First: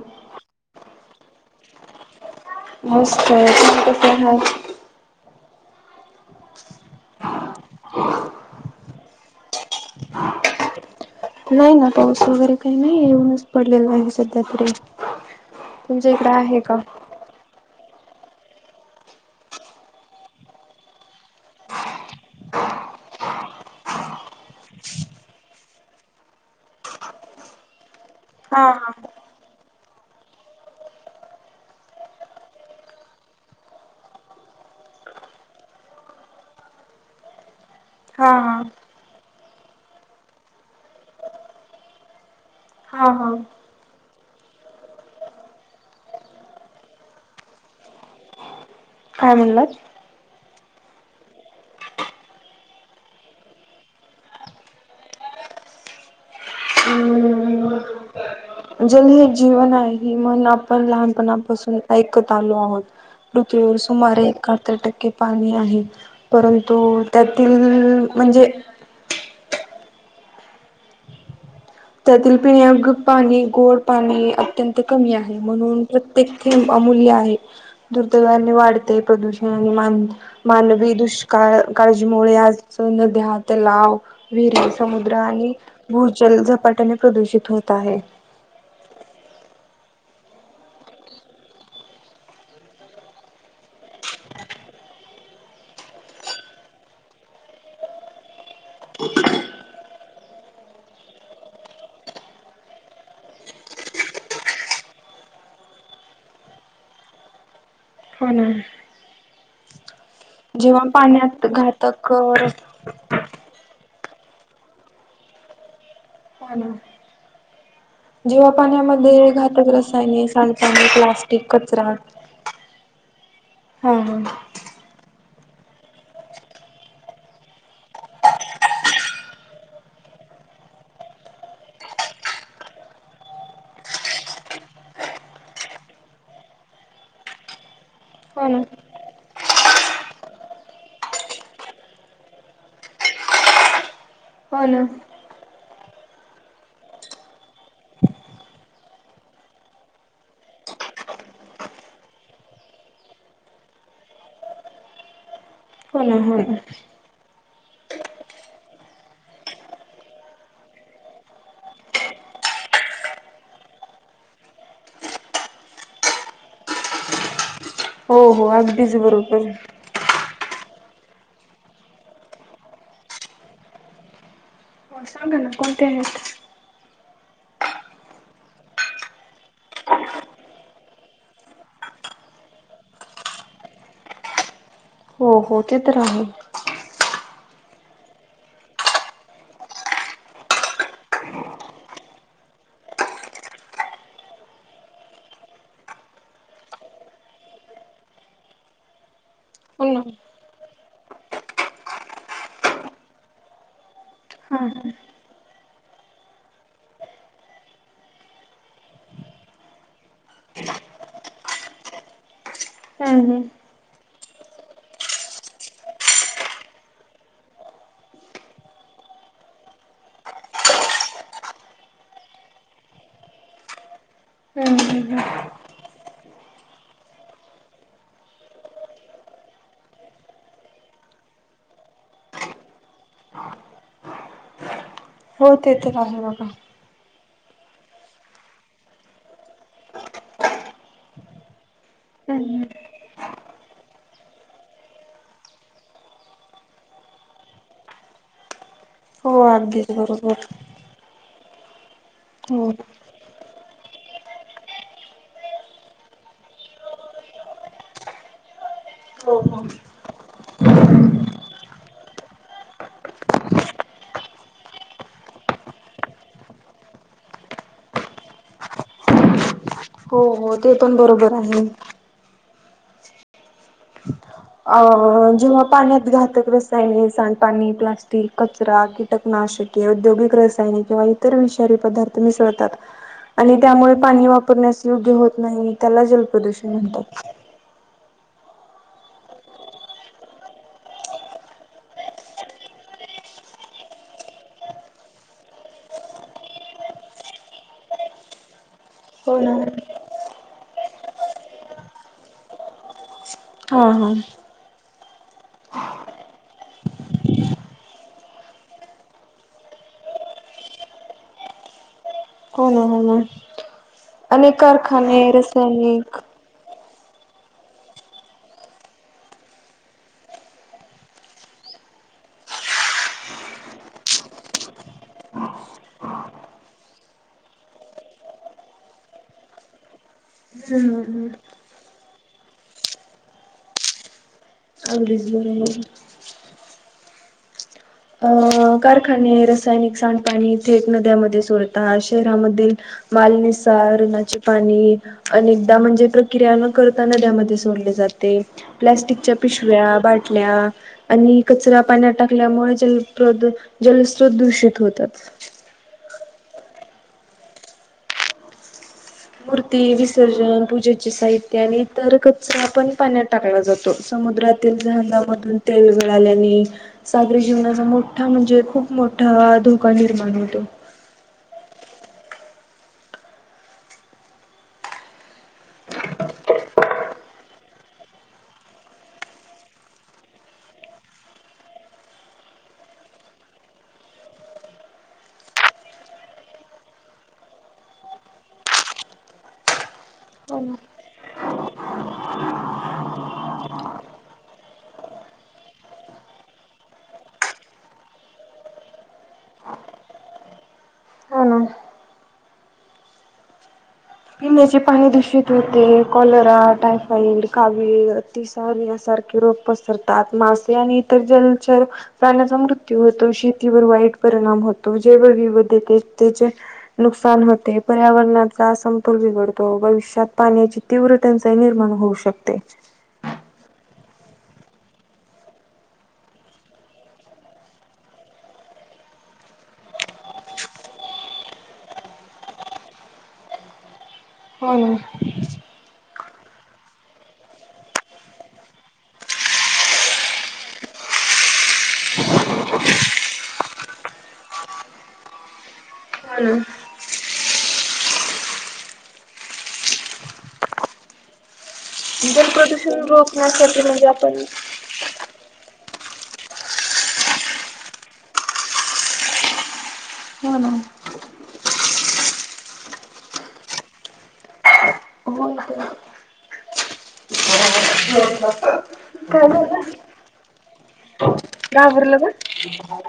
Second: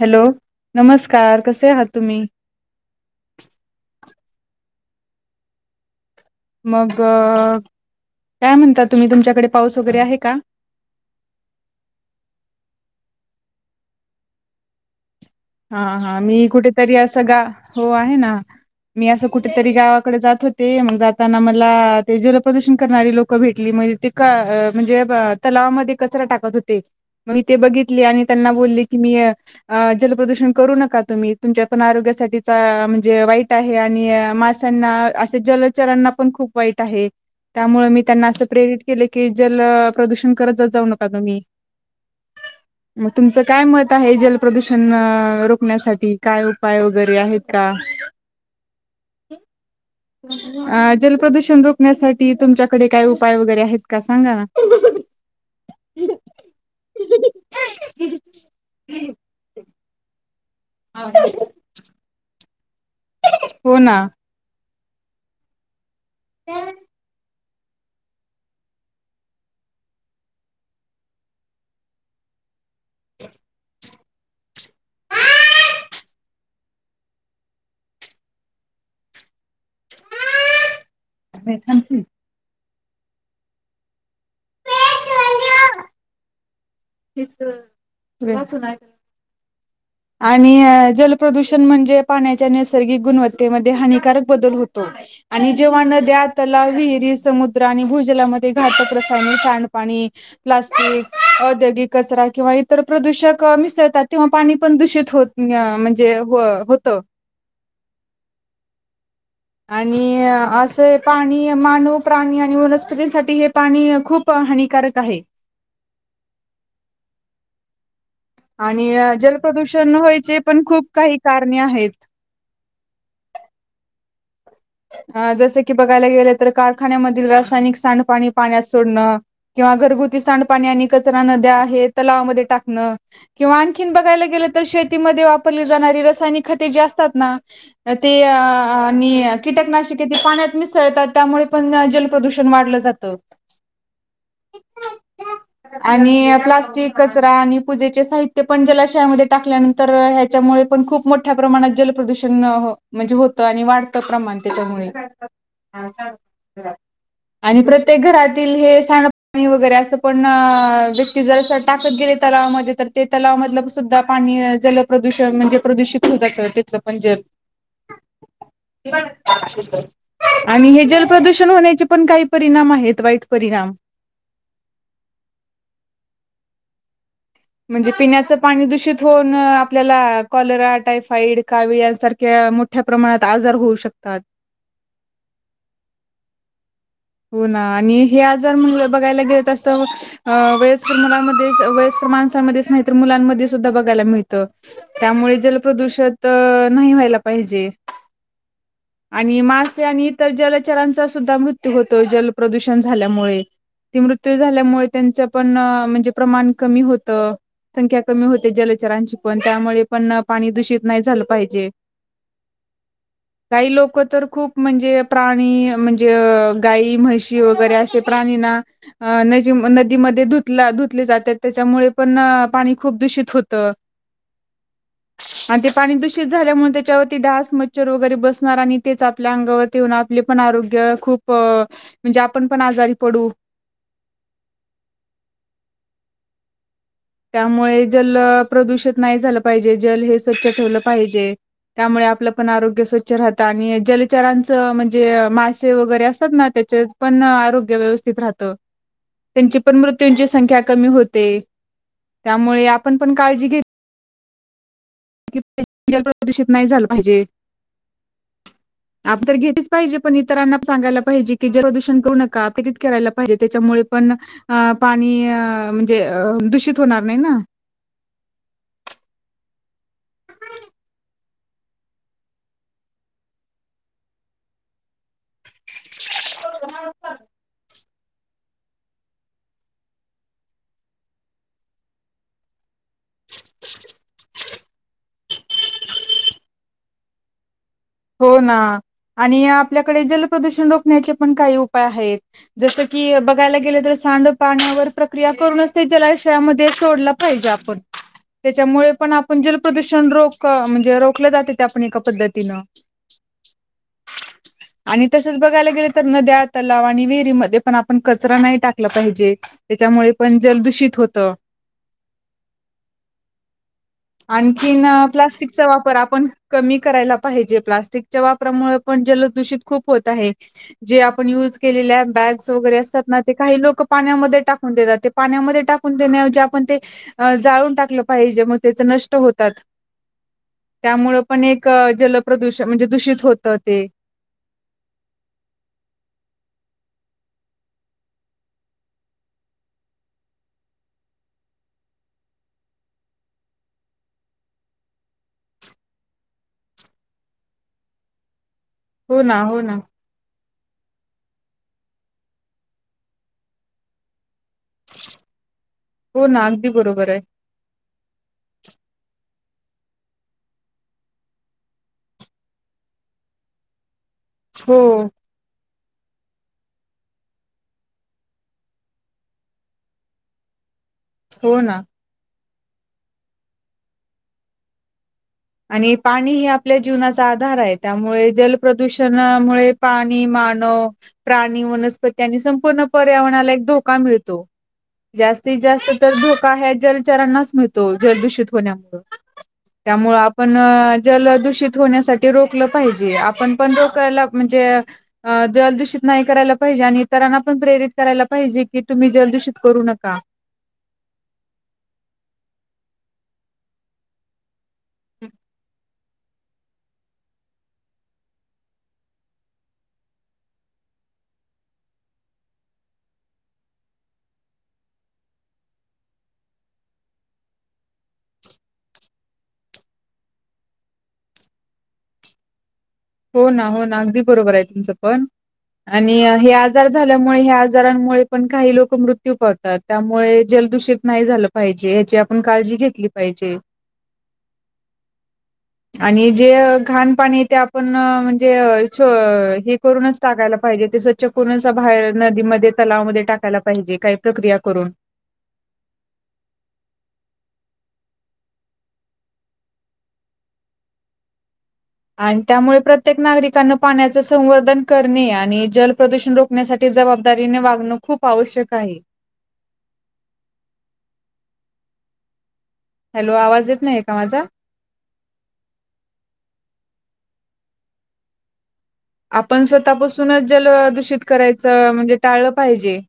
Hello नमस्कार कसे आहात तुम्ही. मस्त हाय तुम्ही कसे आहात. मग काय म्हणता तुम्ही तुमच्याकडे पाऊस वगैरे आहे का? नाही ना पाऊस वगैरे काही नाही ऊनच पडलेला आहे सध्या तरी हा तुमच्या हा इकडे मी आहे का? कुठेतरी अस गा हो आहे ना. मी असं कुठेतरी गावाकडे जात होते मग जाताना मला ते जलप्रदूषण करणारी लोक भेटली म्हणजे ते का म्हणजे अ तलावामध्ये कचरा टाकत होते म ते बघितले आणि त्याना हा बोलली हा कि मी अ जल प्रदूषण करू नका तुम्ही तुमच्या पण आरोग्यासाठी चा अ म्हणजे वाईट आहे आणि मास् त्यना असे जलचरांना पण खूप वाईट आहे. त्यामुळे मी त्यांना हा असं हा प्रेरित केलं की जल प्रदूषण करत जाऊ नका तुम्ही? मग हा हा. तुमचं काय मत आहे जल प्रदुषण रोखण्यासाठी काय उपाय वगैरे आहेत का. काय म्हणलात. अ जल प्रदूषण रोखण्यासाठी तुमच्याकडे काय उपाय वगैरे आहेत का सांगा ना. [unintelligible] जल हे जीवन आहे मग आप आपण लहानपणापासून ऐकत आलो आहोत, पृथ्वीवर हो ना. सुमारे एकाहत्तर टक्के पाणी आहे, परंतु त्यातील म्हणजे त्यातील पिन्यायोग्य पाणी गोड. पाणी अत्यंत कमी आहे म्हणून प्रत्येक थेंब अमूल्य आहे. दुर्दैवाने वाढते प्रदूषण आणि मान, मानवी दुष्काळ काळजीमुळे आज अस नद्या, तलाव, विहिरी, समुद्र आणि भूजल झपाट्याने तिच, प्रदूषित होत आहे चूनाचूनाय. आणि जलप्रदूषण म्हणजे पाण्याच्या नैसर्गिक गुणवत्तेमध्ये हानिकारक बदल होतो. आणि जेव्हा नद्या, तलाव, विहिरी, समुद्र आणि भूजलामध्ये घातक रसायने, सांडपाणी. प्लास्टिक अ औद्योगिक कचरा किंवा इतर प्रदूषक मिसळतात तेंव्हा पाणी पण दूषित होत म्हणजे जे हो होतं. हो ना. आणि जेव्हा असं हे पाण्यात पाणी मानव, घातक प्राणी आणि पाना वनस्पतींसाठी हे पाणी खूप हानिकारक आहे. हा ना. जेव्हा आणि पाण्यामध्ये घातक जलप्रदूषण रसायने, व्हायचे पण खूप सांडपाणी, काही प्लास्टिक, कारणे आहेत कचरा. हा हा. हा जसं की बघायला गेलं तर कारखान्यामधील रासायनिक सांडपाणी पाण्यात सोडणं. किंवा घरगुती सांडपाणी आणि कचरा नद्या आहे तलावामध्ये टाकणं. किंवा आणखीन बघायला गेलं तर शेतीमध्ये वापरली जाणारी रसायनिक खते जे असतात ना. ते आ हो ना आणि कीटकनाशक ते पाण्यात मिससळतात त्यामुळे पण जलप्रदूषण वाढलं जातं. [inaudible] हो ना. आणि प्लास्टिक, कचरा आणि पूजेचे साहित्य पण जलाशयामध्ये टाल्यानं तर ह्याच्यामुळे पण खूप मोठ्या प्रमाणात जलप्रदूषण, म्हणजे होतं आणि वाढतं प्रमाण. त्याच्यामुळे. हो ना हो. आणि प्रत्येक घरातील हे सांडपाणी वगैरे असं पण व्यक्ती जर टाकत गेले तलावामध्ये तर ते तलाव मधलं सुद्धा पाणी जलप्रदूषण म्हणजे प्रदूषित होन जातं त्याच म्हणजे. हो हो अगदीच बरोबर. आणि हे जलप्रदूषण होण्याचे पण काही परिणाम आहेत वाईट परिणाम. हो सांगा ना कोणते आहेत. म्हणजे पिण्याचं पाणी दूषित होऊन आपल्याला कॉलरा, टायफाईड, कावीळ यांसारख्या मो मोठ्या प्रमाणात आजार होऊ शकतात. हो हो ते तर आहे. हो ना आणि हे आजार म्हणलं बघायला गेल अस अ वयस्कर मुलांमध्ये वयस्कर माणसांमध्येच नाही तर मुलांमध्ये सुद्धा बघायला मिळतं. त्यामुळे जलप्रदूषित नाही व्हायला पाहिजे. आणि मासे हो ना आणि इतर जलचरांचा सुद्धा मृ त्यु होतो जल प्रदूषण झाल्यामुळे. ते मृत्यू हा झाल्यामुळे हा. त्यांचं पण म्हणजे प्रमाण कमी होतं. संख्या कमी होते जलचरांची पण त्यामुळे पण पाणी दूषित नाही झालं पाहिजे. हम्म हम्म. काही लोक तर खूप म्हणजे प्राणी म्हणजे अ गाई, म्हशी वगैरे असे प्राणीना अ नजी नदीमध्ये धुतला धुतले जातात त्याच्यामुळे पण पाणी खूप दूषित होतं. [inaudible] हा हा हा. आणि ते पाणी दूषित झाल्यामुळे, त्याच्यावरती ढास, मच्छर वगैरे बसणार आणि तेच आपल्या अंगावर ती येऊन आपले पण, आरोग्य खूप म्हणजे आपण पण आजारी पडू. हो ते तर आहे बघा. त्यामुळे जल प्रदूषित नाही झालं पाहिजे, जल हे स्वच्छ ठेवलं पाहिजे. त्यामुळे आपलं हम्म पण, हम्म. आरोग्य स्वच्छ राहतं आणि जलचरांचं म्हणजे मासे वगैरे असतात ना, त्याचे पण आरोग्य व्यवस्थित राहत, हो त्यांची पण अगदीच मृत्यूंची बरोबर संख्या कमी होते. त्यामुळे हो. आपण पण काळजी घेत की जल प्रदूषित नाही झालं पाहिजे. आप तर हो हो. घेतलीच पाहिजे, पण इतरांना सांगायला पाहिजे की, जल प्रदूषण करू नका, ते आधीच करायला पाहिजे त्याच्यामुळे पण अ पाणी म्हणजे अ दूषित होणार नाही ना. हो हो ते पण बरोबर आहे. अ जेव्हा पाण्यात घातक रसायने, सांडपाणी, प्लास्टीक घरातील कचरा, कीटकनाशके, औद्योगिक रसायनिक किंवा इतर विषारी पदार्थ मिसळतात. आणि त्यामुळे पाणी वापरण्यास योग्य होत नाही, त्याला जलप्रदूषण म्हणतात. हो ना आणि आपल्याकडे जलप्रदूषण रोखण्याचे पण काही उपाय आहेत. जस की बघायला गेलं, तर सांड पाण्यावर प्रक्रिया करूनच ते जलाशयामध्ये सोडल पाहिजे आपण त्याच्यामुळे पण, हो आपण ना. जलप्रदूषण रोख अ म्हणजे रोखल्या जातय, त्या पण एका पद्धतीनं. हा हा. आणि तसंच बघायला गेले तर, नद्या, तलाव आणि विहिरीमध्ये पण आपण कचरा नाही टाकला पाहिजे. त्याच्यामुळे पण जल दूषित होत. हो हो हो. आणखीन प्लास्टिकचा वापर रासायनिक आपण कमी करायला पाहिजे. प्लास्टिकच्या वापरामुळे पण जलदूषित खूप होत आहे. जे आपण युज केलेल्या बॅग्स वगैरे असतात ना, ते काही लोक पाण्यामध्ये टाकून देतात. पाण्यामध्ये टाकून देण्याऐवजी आपण ते, जाळून टाकलं पाहिजे मग त्याच नष्ट होतात. हम्म त्यामुळं हम्म पण एक जलप्रदूष म्हणजे दूषित होतं ते. अच बर [unintelligible] अ कारखाने रसायनिक सांडपाणी थेट नद्यामध्ये सोडतात. शहरामधील मालनिसारणाचे पाणी अनेकदा म्हणजे प्रक्रिया न करताना नद्यामध्ये सोडले जाते. ते हो प्लास्टिकच्या ना हो ना पिशव्या, बाटल्या आणि कचरा पाण्यात टाकल्यामुळे जल प्रदू जलस्रोत दूषित होतात. हो ना. अगदी बरोबर आहे. मूर्ती विसर्जन, पूजेचे साहित्य आणि इतर कचरा पण, पाण्यात टाकला जातो. समुद्रातील हो जहाजामधून तेल गळाल्याने सागरी जीवनाचा मोठा म्हणजे खूप मोठा धोका निर्माण होतो. हो ना. आणि पाणी हे आपल्या जीवनाचा आधार हाय त्यामुळे जलप्रदूषणामुळे पाणी मानव प्राणी, वनस्पती आणि संपूर्ण पर्यावरणाला एक धोका मिळतो. जास्तीत जास्त तर धोका ह्या जलचरांनाच मिळतो, जलदूषित होण्यामुळ त्यामुळ पण हो जल दूषित होण्यासाठी रोखलं पाहिजे. आपण पण रोकायला म्हणजे अ अ जलदूषित नाही करायला पाहिजे आणि इतरांना पण प्रेरित करायला पाहिजे की, तुम्ही जलदूषित करू नका. ना पिण्याचे पाणी दूषित होते. कॉलरा, टायफाईड कावीळ, आतिसार यासारखे रोग पसरतात. मासे आणि इतर जलचर प्राण्याचा मृत्यू होतो. शेतीवर वाईट परिणाम होतो. जैवविविधतेचे नुकसान होते. पर्यावरणाचा सम तोल बिघडतो. भविष्यात पाण्याची तीव्र टंचाई निर्माण होऊ शकते. हो ना. हो ना. अगदी बरोबर आहे तुमचं पण आणि हे आजार झाल्यामुळे ह्या आजारांमुळे पण काही लोक मृत्यू पडतात. त्यामुळे जलदूषित नाही झालं पाहिजे ह्याची आपण काळजी घेतली पाहिजे. [inaudible] हो. ना आणि जे घाण पाणी आहे ते आपण पण म्हणजे हे छो हे करूनच टाकायला पाहिजे ते स्वच्छ करूनच बाहेर नदीमध्ये तलावमध्ये टाकायला पाहिजे काही प्रक्रिया करून. चालल. आणि जल त्यामुळे प्रदूषण प्रत्येक नागरिकांन रोखण्यासाठी म्हणजे पाण्याच आपण संवर्धन करणे आणि जल प्रदूषण रोखण्यासाठी जबाबदारीने वागणं खूप आवश्यक आहे. हो ना. हॅलो, आवाज येत नाही आहे का माझा? हो [unintelligible] [unintelligible] आपण झालं स्वतःपासूनच जल दूषित करायचं म्हणजे घाबरलं का टाळलं पाहिजे.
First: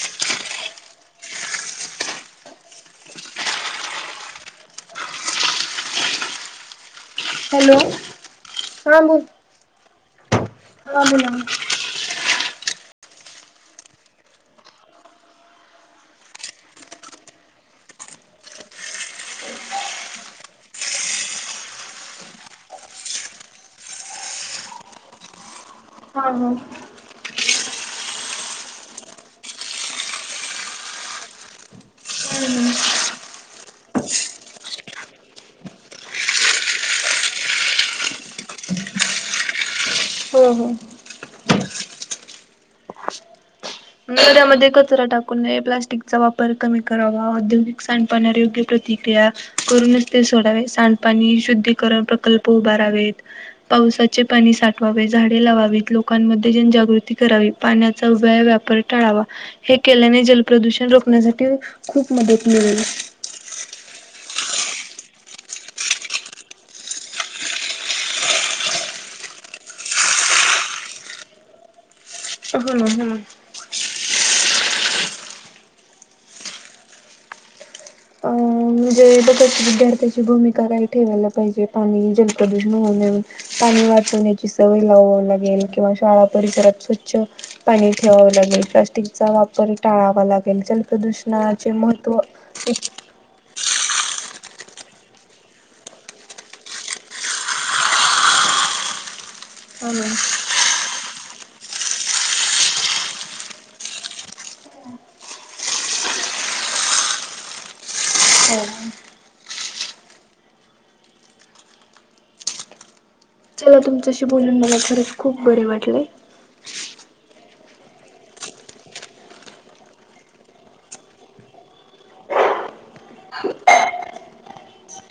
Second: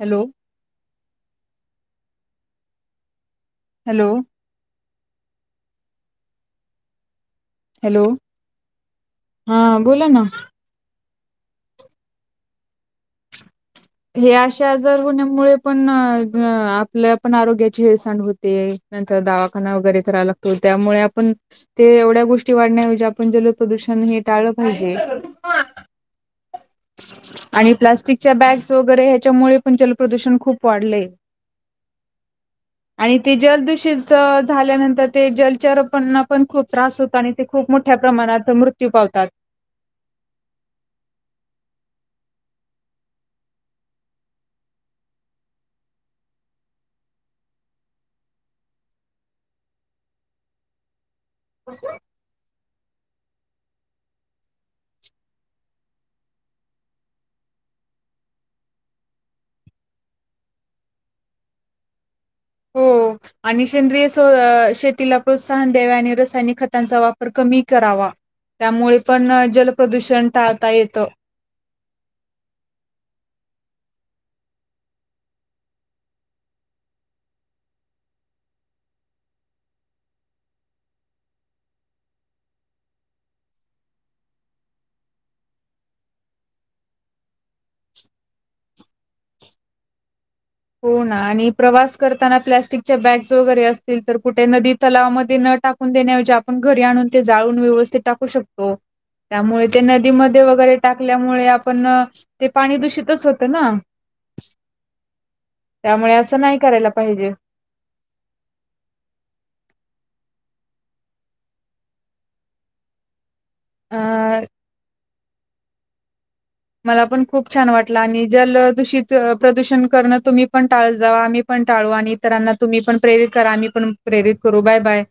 हॅलो. हॅलो. हॅलो [inaudible] हा बोल. हा बोला ना. हा बोला. [inaudible] हे अशा आजार होण्यामुळे पण आपल्या पण आरोग्याची हेळसांड होते. नंतर दावाखाना वगैरे करावा लागतो त्यामुळे आपण ते एवढ्या गोष्टी वाढण्याऐवजी आपण जल प्रदूषण हे टाळलं पाहिजे. हा. [unintelligible] आणि प्लास्टिकच्या बॅग्स वगैरे ह्याच्यामुळे पण जलप्रदूषण खूप वाढलय. हम् ह. आणि ते जलदूषित झाल्यानंतर ते जलचर पणांपण खूप त्रास हो आणि ते खूप मोठ्या प्रमाणात मृत्यू पावतात. हो हो. नदयामध्ये कचरा टाकू नये. प्लास्टिकचा वापर कमी करावा. औद्योगिक सांडपाण्यावर योग्य प्रतिक्रिया करूनच ते सोडावे. सांडपाणी शुद्धीकरण प्रकल्प उभारावेत. पावसाचे पाणी साठवावे. झाडे लावावीत. लोकांमध्ये जनजागृती करावी. पाण्याचा व्यय वाप टळावा हे केल्याने जलप्रदूषण रोखण्यासाठी खूप मदत मिळेल. हो आणि सेंद्रिय सो शेतीला प्रोत्साहन द्यावे आणि रसायनिक खतांचा वापर कमी करावा. त्यामुळे पण जलप्रदूषण टाळता येतं. ह ना हम. ते बघत विद्यार्थ्याची भूमिका काही ठेवायला पाहिजे पाणी जल प्रदूषण होण्या पाणी वाचवण्याची सवय लावावी लागेल किंवा शाळा परिसरात स्वच्छ पाणी ठेवावं लागेल. प्लास्टिकचा वापर टाळावा लागेल. हो ना आणि जलप्रदूषणाचे प्रवास महत्त्व करताना प्लॅस्टिकच्या बॅग्स वगैरे अस असतील तर कुठे नदी तलावामध्ये न टाकून देण्याऐवजी आपण घरी आणून ते जाळून व्यवस्थित टाकू शकतो. त्यामुळे ते हो नदीमध्ये वगैरे टाकल्यामुळे आपण ते पाणी दूषितच होतं ना. त्यामुळे असं नाही करायला पाहिजे. [inaudible] हो. मला तुमच्याशी अ बोलून मला खरंच खूप बरे वाटले. मला पण खूप छान वाटलं आणि जलदूषित प्रदूषण करणं तुम्ही पण टाळत जावा. आम्ही पण टाळू आणि इतरांना तुम्ही पण प्रेरित करा. आम्ही पण प्रेरित करू. बाय-बाय.